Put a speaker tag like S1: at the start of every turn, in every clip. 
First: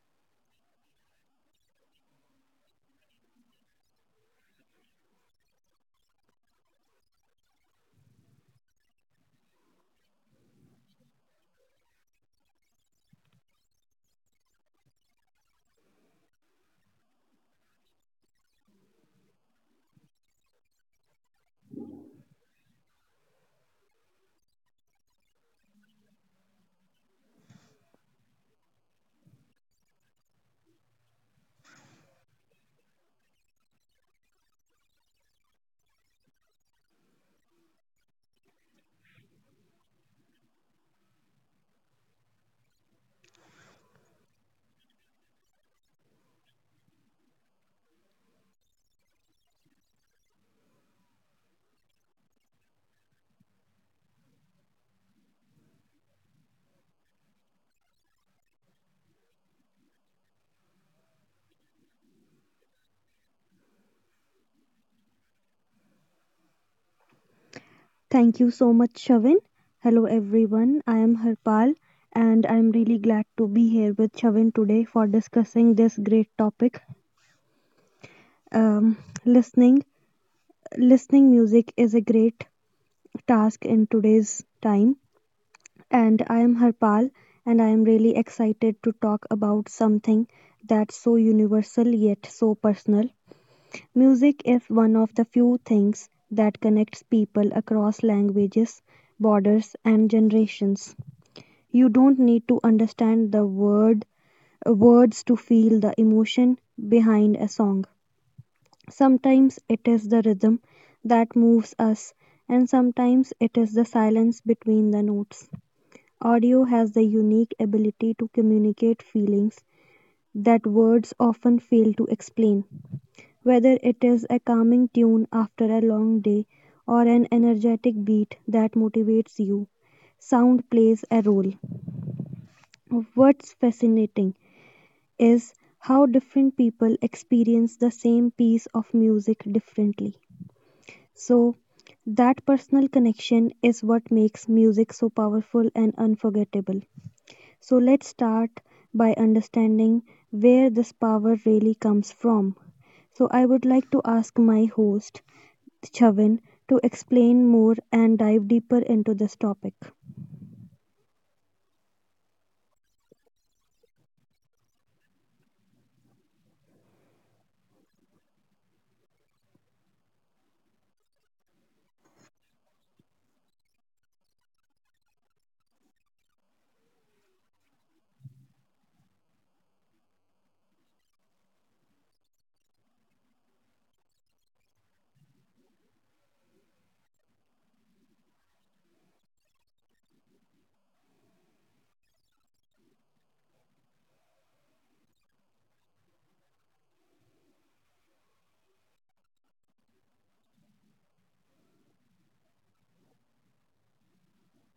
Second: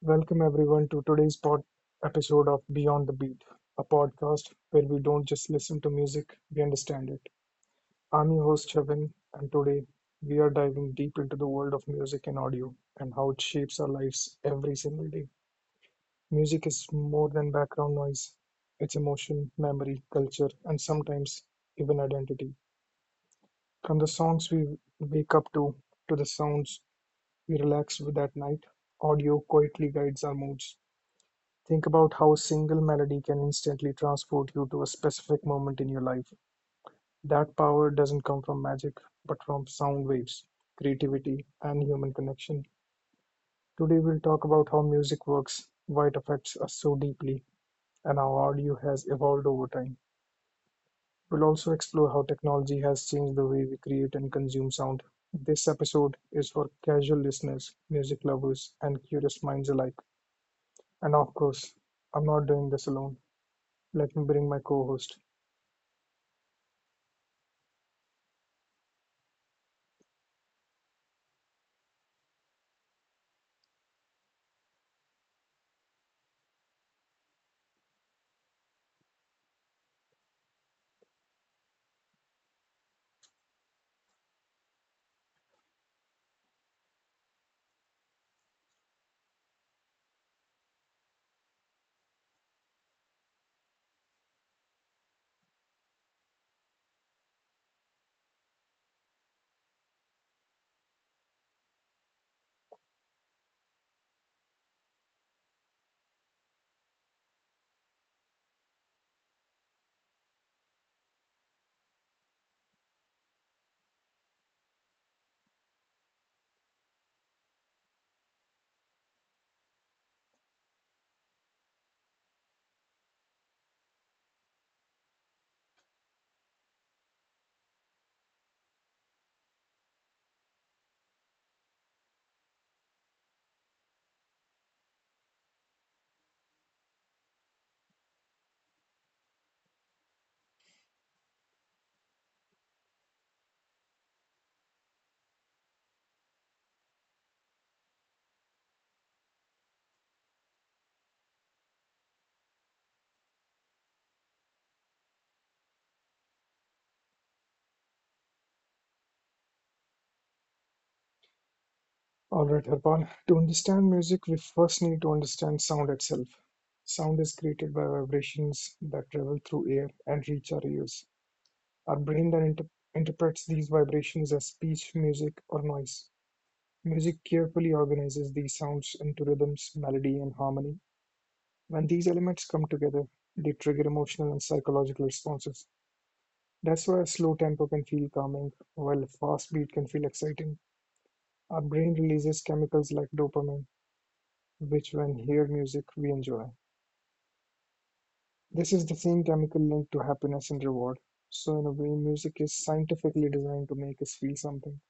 S1: Welcome everyone to today's pod episode of Beyond the Beat, a podcast where we don't just listen to music, we understand it. I'm your host Kevin, and today we are diving deep into the world of music and audio and how it shapes our lives every single day. Music is more than background noise, it's emotion, memory, culture, and sometimes even identity. From the songs we wake up to the sounds we relax with at night, audio quietly guides our moods. Think about how a single melody can instantly transport you to a specific moment in your life. That power doesn't come from magic, but from sound waves, creativity, and human connection. Today, we'll talk about how music works, why it affects us so deeply, and how audio has evolved over time. We'll also explore how technology has changed the way we create and consume sound. This episode is for casual listeners, music lovers, and curious minds alike. And of course, I'm not doing this alone. Let me bring my co host.
S2: Thank you so much, Shavin. Hello, everyone. I am Harpal, and I'm really glad to be here with Shavin today for discussing this great topic. Um, listening, listening music is a great task in today's time, and I am Harpal, and I am really excited to talk about something that's so universal yet so personal. Music is one of the few things that connects people across languages, borders, and generations. You don't need to understand the words to feel the emotion behind a song. Sometimes it is the rhythm that moves us, and sometimes it is the silence between the notes. Audio has the unique ability to communicate feelings that words often fail to explain. Whether it is a calming tune after a long day or an energetic beat that motivates you, sound plays a role. What's fascinating is how different people experience the same piece of music differently. So, that personal connection is what makes music so powerful and unforgettable. So, let's start by understanding where this power really comes from. So, I would like to ask my host, Chavin, to explain more and dive deeper into this topic.
S1: Alright, Harpal. To understand music, we first need to understand sound itself. Sound is created by vibrations that travel through air and reach our ears. Our brain then interprets these vibrations as speech, music, or noise. Music carefully organizes these sounds into rhythms, melody, and harmony. When these elements come together, they trigger emotional and psychological responses. That's why a slow tempo can feel calming, while a fast beat can feel exciting. Our brain releases chemicals like dopamine which when hear music we enjoy. This is the same chemical link to happiness and reward. So in a way, music is scientifically designed to make us feel something.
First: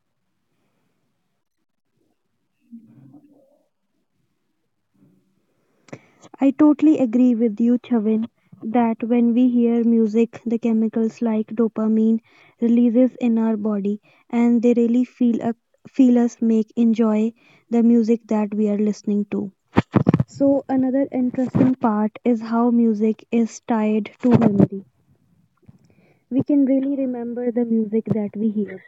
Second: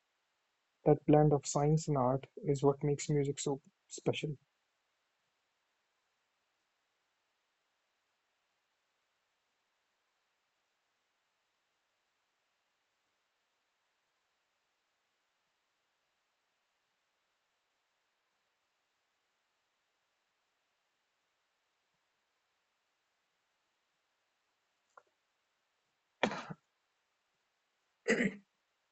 S1: That blend of science and art is what makes music so special.
S2: I totally agree with you, Chavin, that when we hear music, the chemicals like dopamine releases in our body, and they really feel us make enjoy the music that we are listening to. So another interesting part is how music is tied to memory. We can really remember the music that we hear.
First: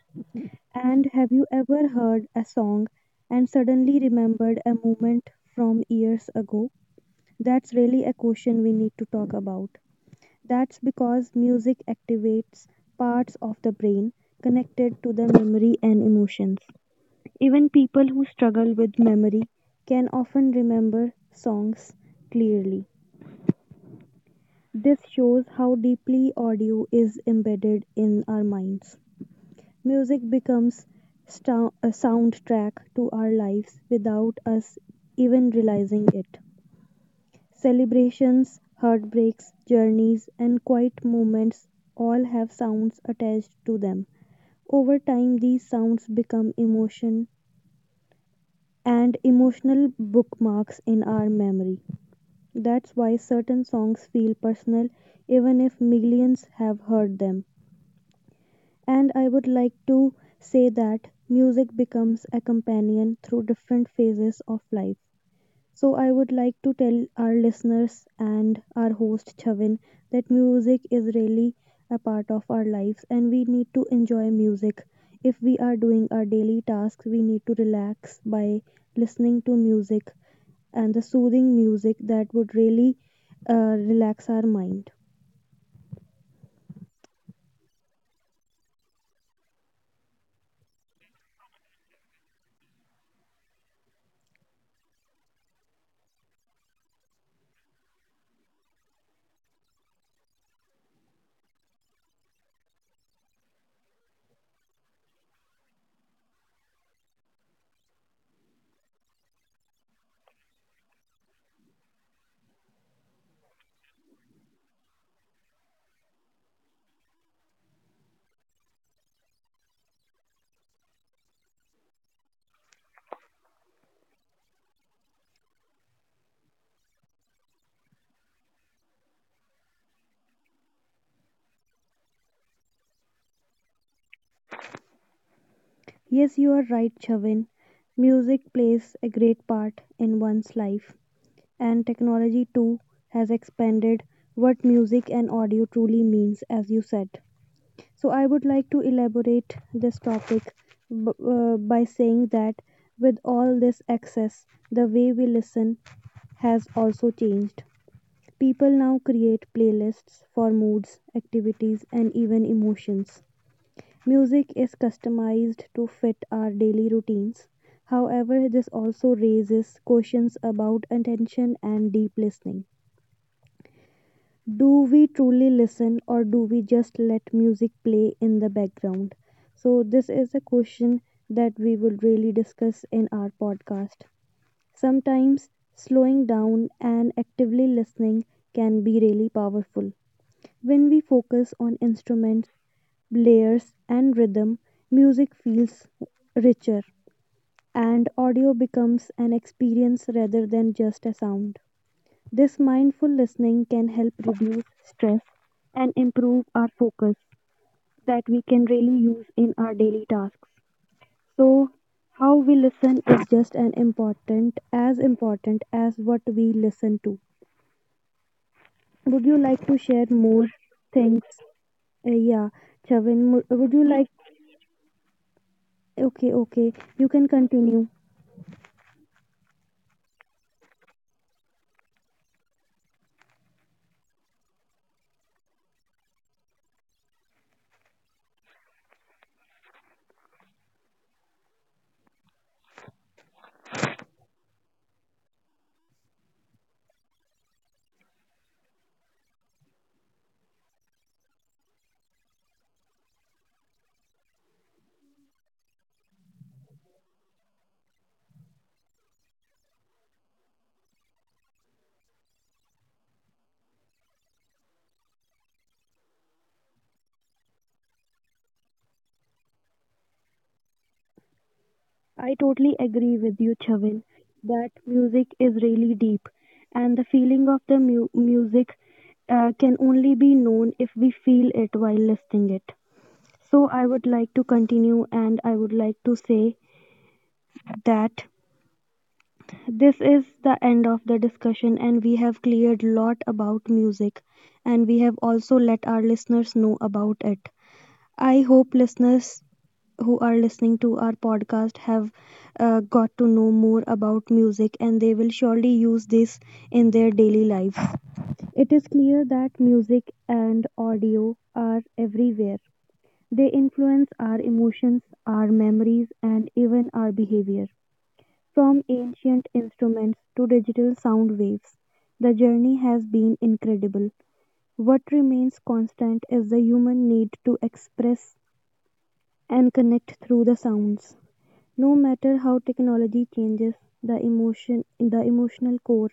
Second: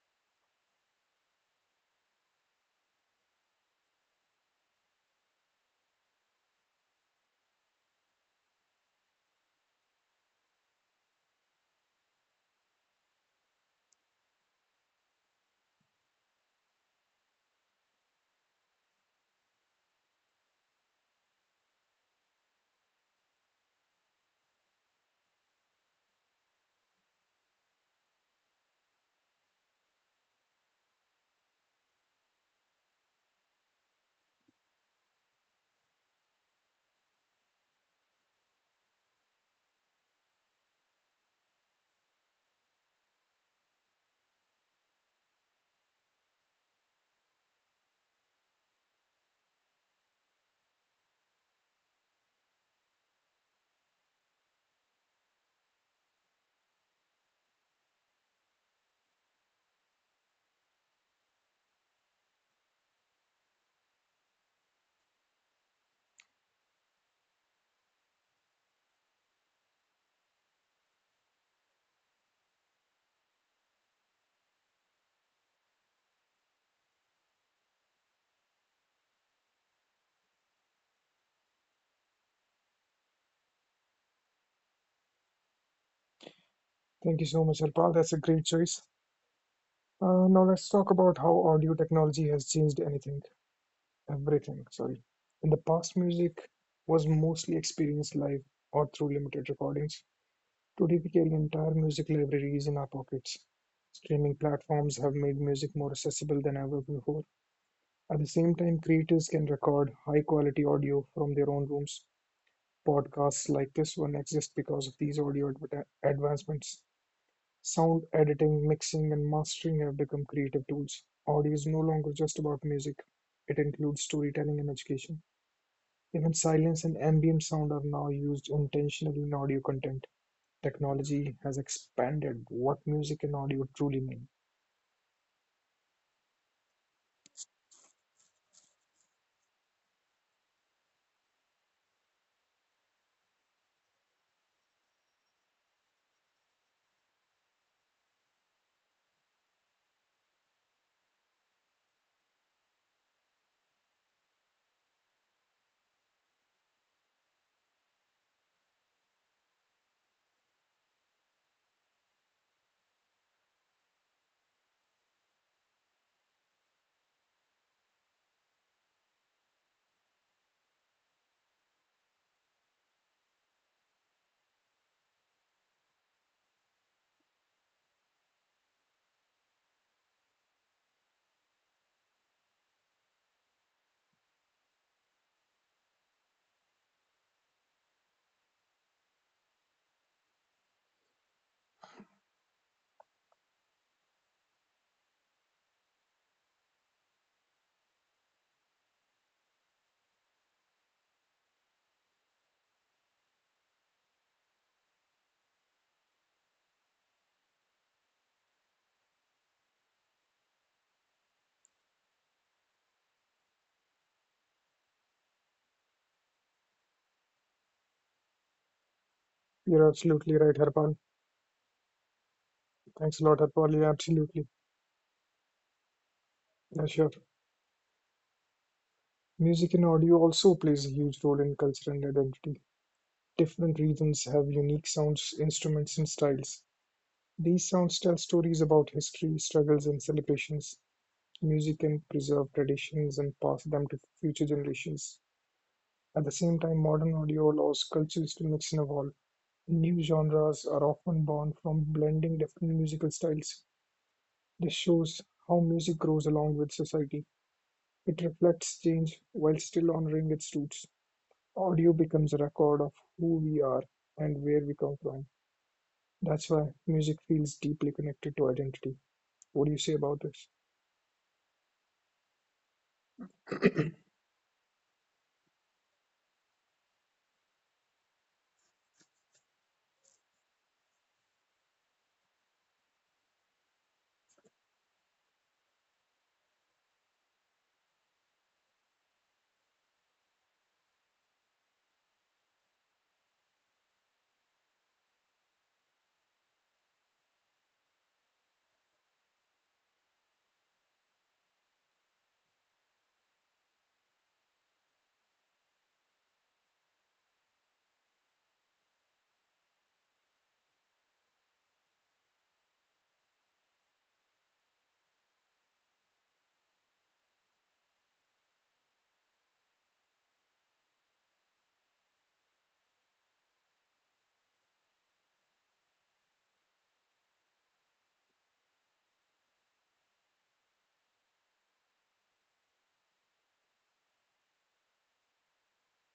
S2: And have you ever heard a song and suddenly remembered a moment from years ago? That's really a question we need to talk about. That's because music activates parts of the brain connected to the memory and emotions. Even people who struggle with memory can often remember songs clearly. This shows how deeply audio is embedded in our minds. Music becomes a soundtrack to our lives without us even realizing it. Celebrations, heartbreaks, journeys, and quiet moments all have sounds attached to them. Over time, these sounds become emotional bookmarks in our memory. That's why certain songs feel personal even if millions have heard them. And I would like to say that music becomes a companion through different phases of life. So, I would like to tell our listeners and our host Chavin that music is really a part of our lives and we need to enjoy music. If we are doing our daily tasks, we need to relax by listening to music and the soothing music that would really relax our mind.
S1: Thank you so much, Harpal. That's a great choice. Now let's talk about how audio technology has changed anything, everything. Sorry. In the past, music was mostly experienced live or through limited recordings. Today we carry entire music libraries in our pockets. Streaming platforms have made music more accessible than ever before. At the same time, creators can record high quality audio from their own rooms. Podcasts like this one exist because of these audio advancements. Sound editing, mixing, and mastering have become creative tools. Audio is no longer just about music, it includes storytelling and education. Even silence and ambient sound are now used intentionally in audio content. Technology has expanded what music and audio truly mean.
S2: Yes, you are right, Chavin. Music plays a great part in one's life, and technology too has expanded what music and audio truly means, as you said. So, I would like to elaborate this topic by saying that with all this access, the way we listen has also changed. People now create playlists for moods, activities, and even emotions. Music is customized to fit our daily routines. However, this also raises questions about attention and deep listening. Do we truly listen or do we just let music play in the background? So, this is a question that we will really discuss in our podcast. Sometimes slowing down and actively listening can be really powerful. When we focus on instruments, layers, and rhythm, music feels richer and audio becomes an experience rather than just a sound. This mindful listening can help reduce stress and improve our focus that we can really use in our daily tasks. So, how we listen is just an important as what we listen to. Would you like to
S1: You're
S2: share
S1: absolutely
S2: more
S1: right, Harpal.
S2: things? Yeah,
S1: Thanks a
S2: Chavin,
S1: lot, Harpal.
S2: would you
S1: Yeah,
S2: like?
S1: absolutely.
S2: Okay, okay,
S1: Yeah,
S2: you
S1: sure.
S2: can continue.
S1: Music and audio also plays a huge role in culture and identity. Different regions have unique sounds, instruments, and styles. These sounds tell stories about history, struggles, and celebrations. Music can preserve traditions and pass them to future generations. At the same time, modern audio allows cultures to mix and evolve. New genres are often born from blending different musical styles. This shows how music grows along with society. It reflects change while still honoring its roots. Audio becomes a record of who we are and where we come from. That's why music feels deeply connected to identity. What do you say about this?
S2: I totally agree with you, Chavin, that music is really deep, and the feeling of the music can only be known if we feel it while listening it. So, I would like to continue and I would like to say that this is the end of the discussion, and we have cleared lot about music, and we have also let our listeners know about it. I hope listeners who are listening to our podcast have got to know more about music and they will surely use this in their daily life. It is clear that music and audio are everywhere. They influence our emotions, our memories, and even our behavior. From ancient instruments to digital sound waves, the journey has been incredible. What remains constant is the human need to express and connect through the sounds. No matter how technology changes, the emotional core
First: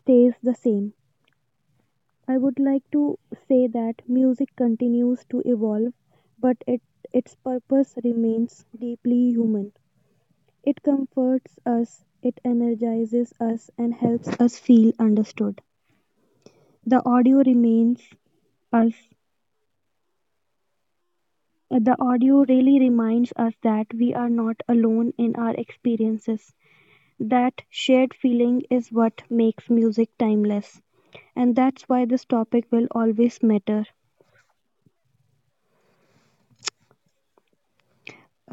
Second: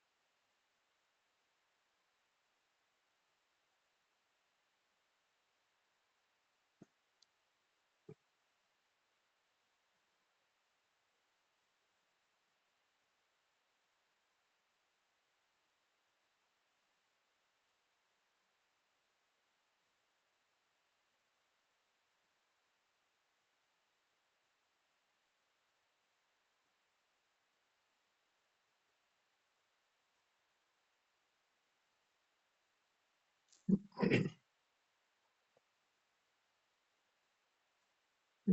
S2: stays the same. I would like to say that music continues to evolve, but it, its purpose remains deeply human. It comforts us, it energizes us, and helps us feel understood. The audio remains us. The audio really reminds us that we are not alone in our experiences. That shared feeling is what makes music timeless, and that's why this topic will always matter.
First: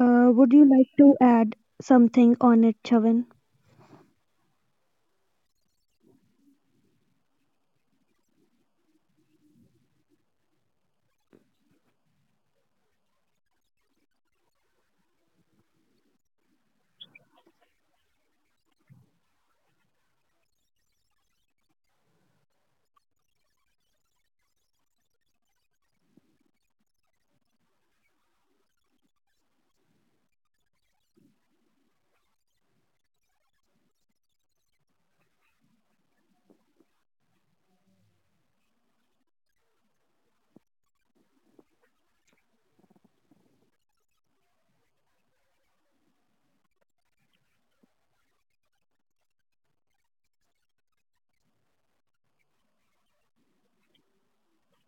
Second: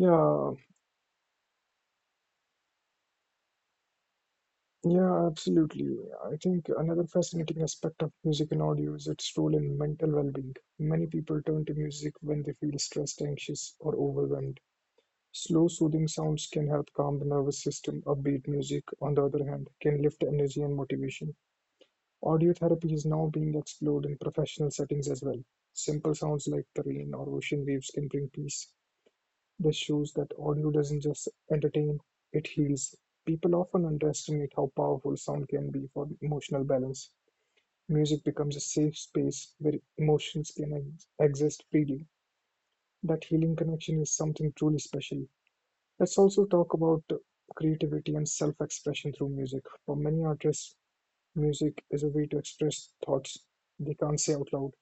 S2: Would you like to add something on it, Chavan?
S1: yeah, absolutely. I think another fascinating aspect of music and audio is its role in mental well-being. Many people turn to music when they feel stressed, anxious, or overwhelmed. Slow, soothing sounds can help calm the nervous system. Upbeat music, on the other hand, can lift energy and motivation. Audio therapy is now being explored in professional settings as well. Simple sounds like the rain or ocean waves can bring peace. This shows that audio doesn't just entertain, it heals. People often underestimate how powerful sound can be for emotional balance. Music becomes a safe space where emotions can exist freely. That healing connection is something truly special. Let's also talk about creativity and self expression through music. For many artists, music is a way to express thoughts they can't say out loud.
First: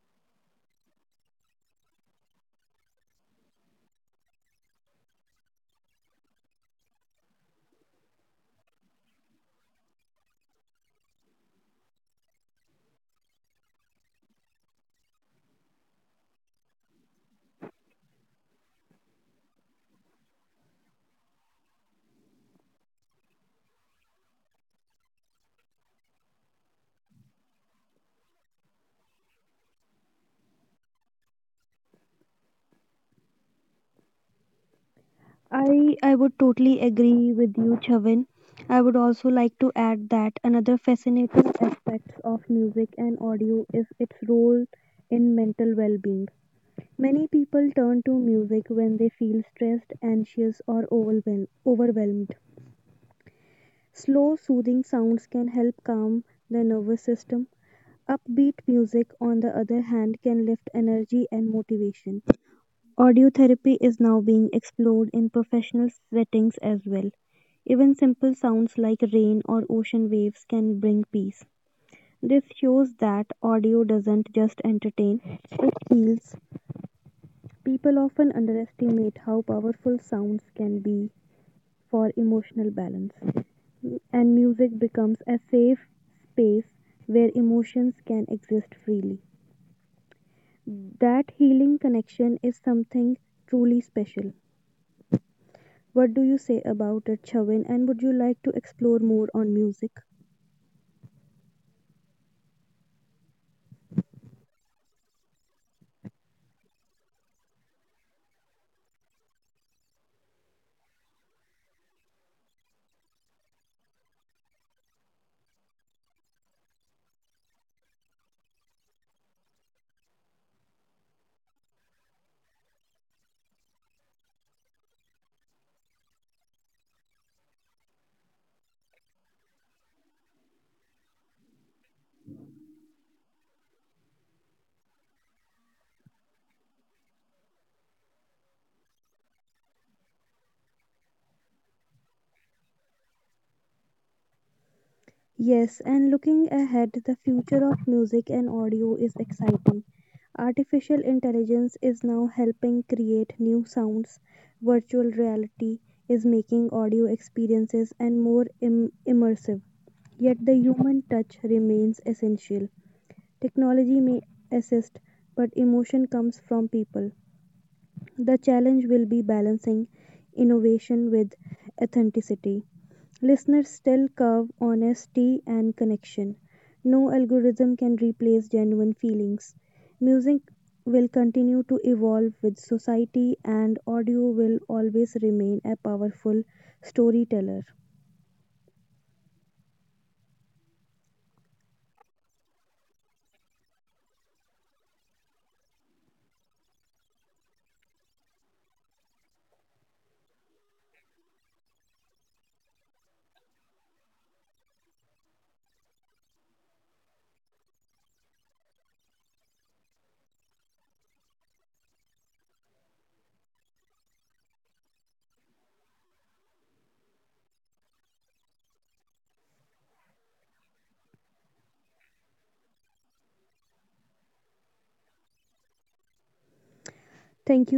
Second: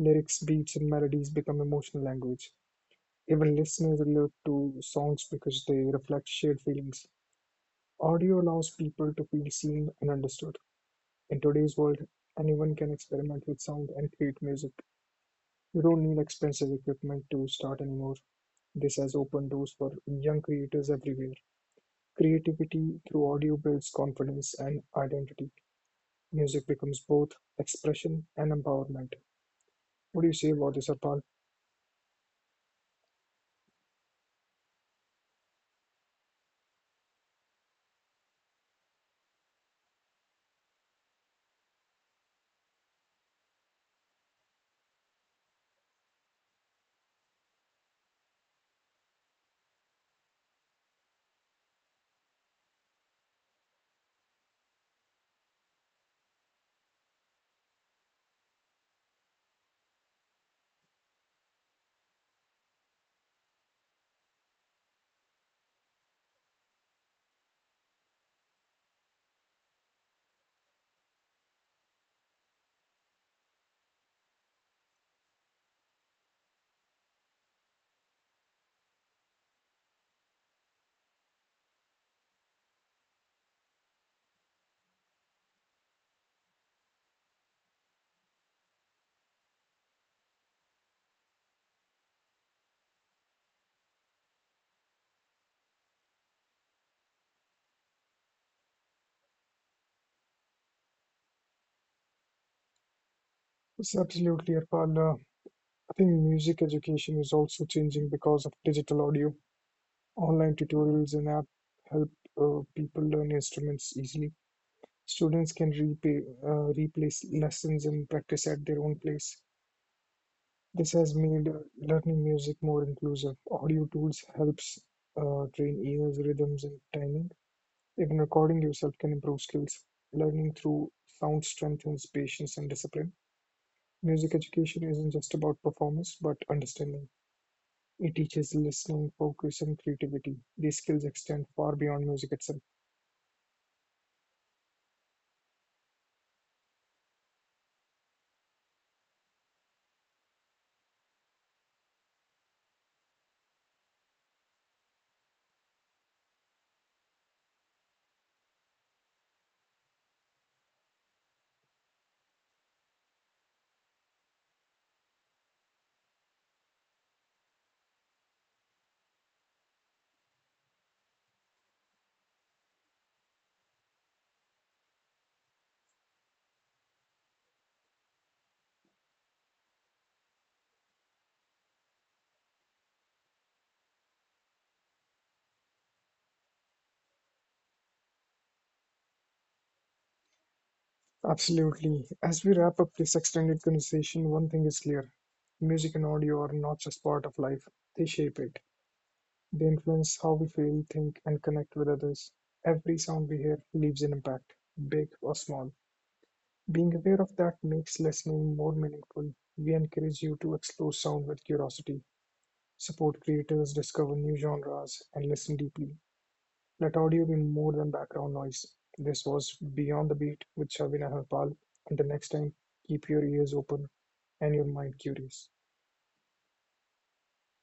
S1: Lyrics, beats, and melodies become emotional language. Even listeners relate to songs because they reflect shared feelings. Audio allows people to feel seen and understood. In today's world, anyone can experiment with sound and create music. You don't need expensive equipment to start anymore. This has opened doors for young creators everywhere. Creativity through audio builds confidence and identity. Music becomes both expression and empowerment. What do you say about this, Arpal?
S2: I would totally agree with you, Chavan. I would also like to add that another fascinating aspect of music and audio is its role in mental well-being. Many people turn to music when they feel stressed, anxious, or overwhelmed. Slow, soothing sounds can help calm the nervous system. Upbeat music, on the other hand, can lift energy and motivation. Audiotherapy is now being explored in professional settings as well. Even simple sounds like rain or ocean waves can bring peace. This shows that audio doesn't just entertain, it heals. People often underestimate how powerful sounds can be for emotional balance, and music becomes a safe space where emotions can exist freely. That healing connection is something truly special. What do you say about it, Chavin? And would you like to explore more on music?
S1: Yes, absolutely, Arpal. I think music education is also changing because of digital audio. Online tutorials and app help people learn instruments easily. Students can replace lessons and practice at their own place. This has made learning music more inclusive. Audio tools helps train ears, rhythms, and timing. Even recording yourself can improve skills. Learning through sound strengthens patience and discipline. Music education isn't just about performance, but understanding. It teaches listening, focus, and creativity. These skills extend far beyond music itself.
S2: Yes, and looking ahead, the future of music and audio is exciting. Artificial intelligence is now helping create new sounds. Virtual reality is making audio experiences and more immersive. Yet the human touch remains essential. Technology may assist, but emotion comes from people. The challenge will be balancing innovation with authenticity. Listeners still curve honesty and connection. No algorithm can replace genuine feelings. Music will continue to evolve with society, and audio will always remain a powerful storyteller.
S1: Absolutely. As we wrap up this extended conversation, one thing is clear, music and audio are not just part of life, they shape it. They influence how we feel, think, and connect with others. Every sound we hear leaves an impact, big or small. Being aware of that makes listening more meaningful. We encourage you to explore sound with curiosity, support creators, discover new genres, and listen deeply. Let audio be more than background noise. This was Beyond the Beat with Shabina Harpal. Until next time, keep your ears open and your mind curious.
S2: Thank you.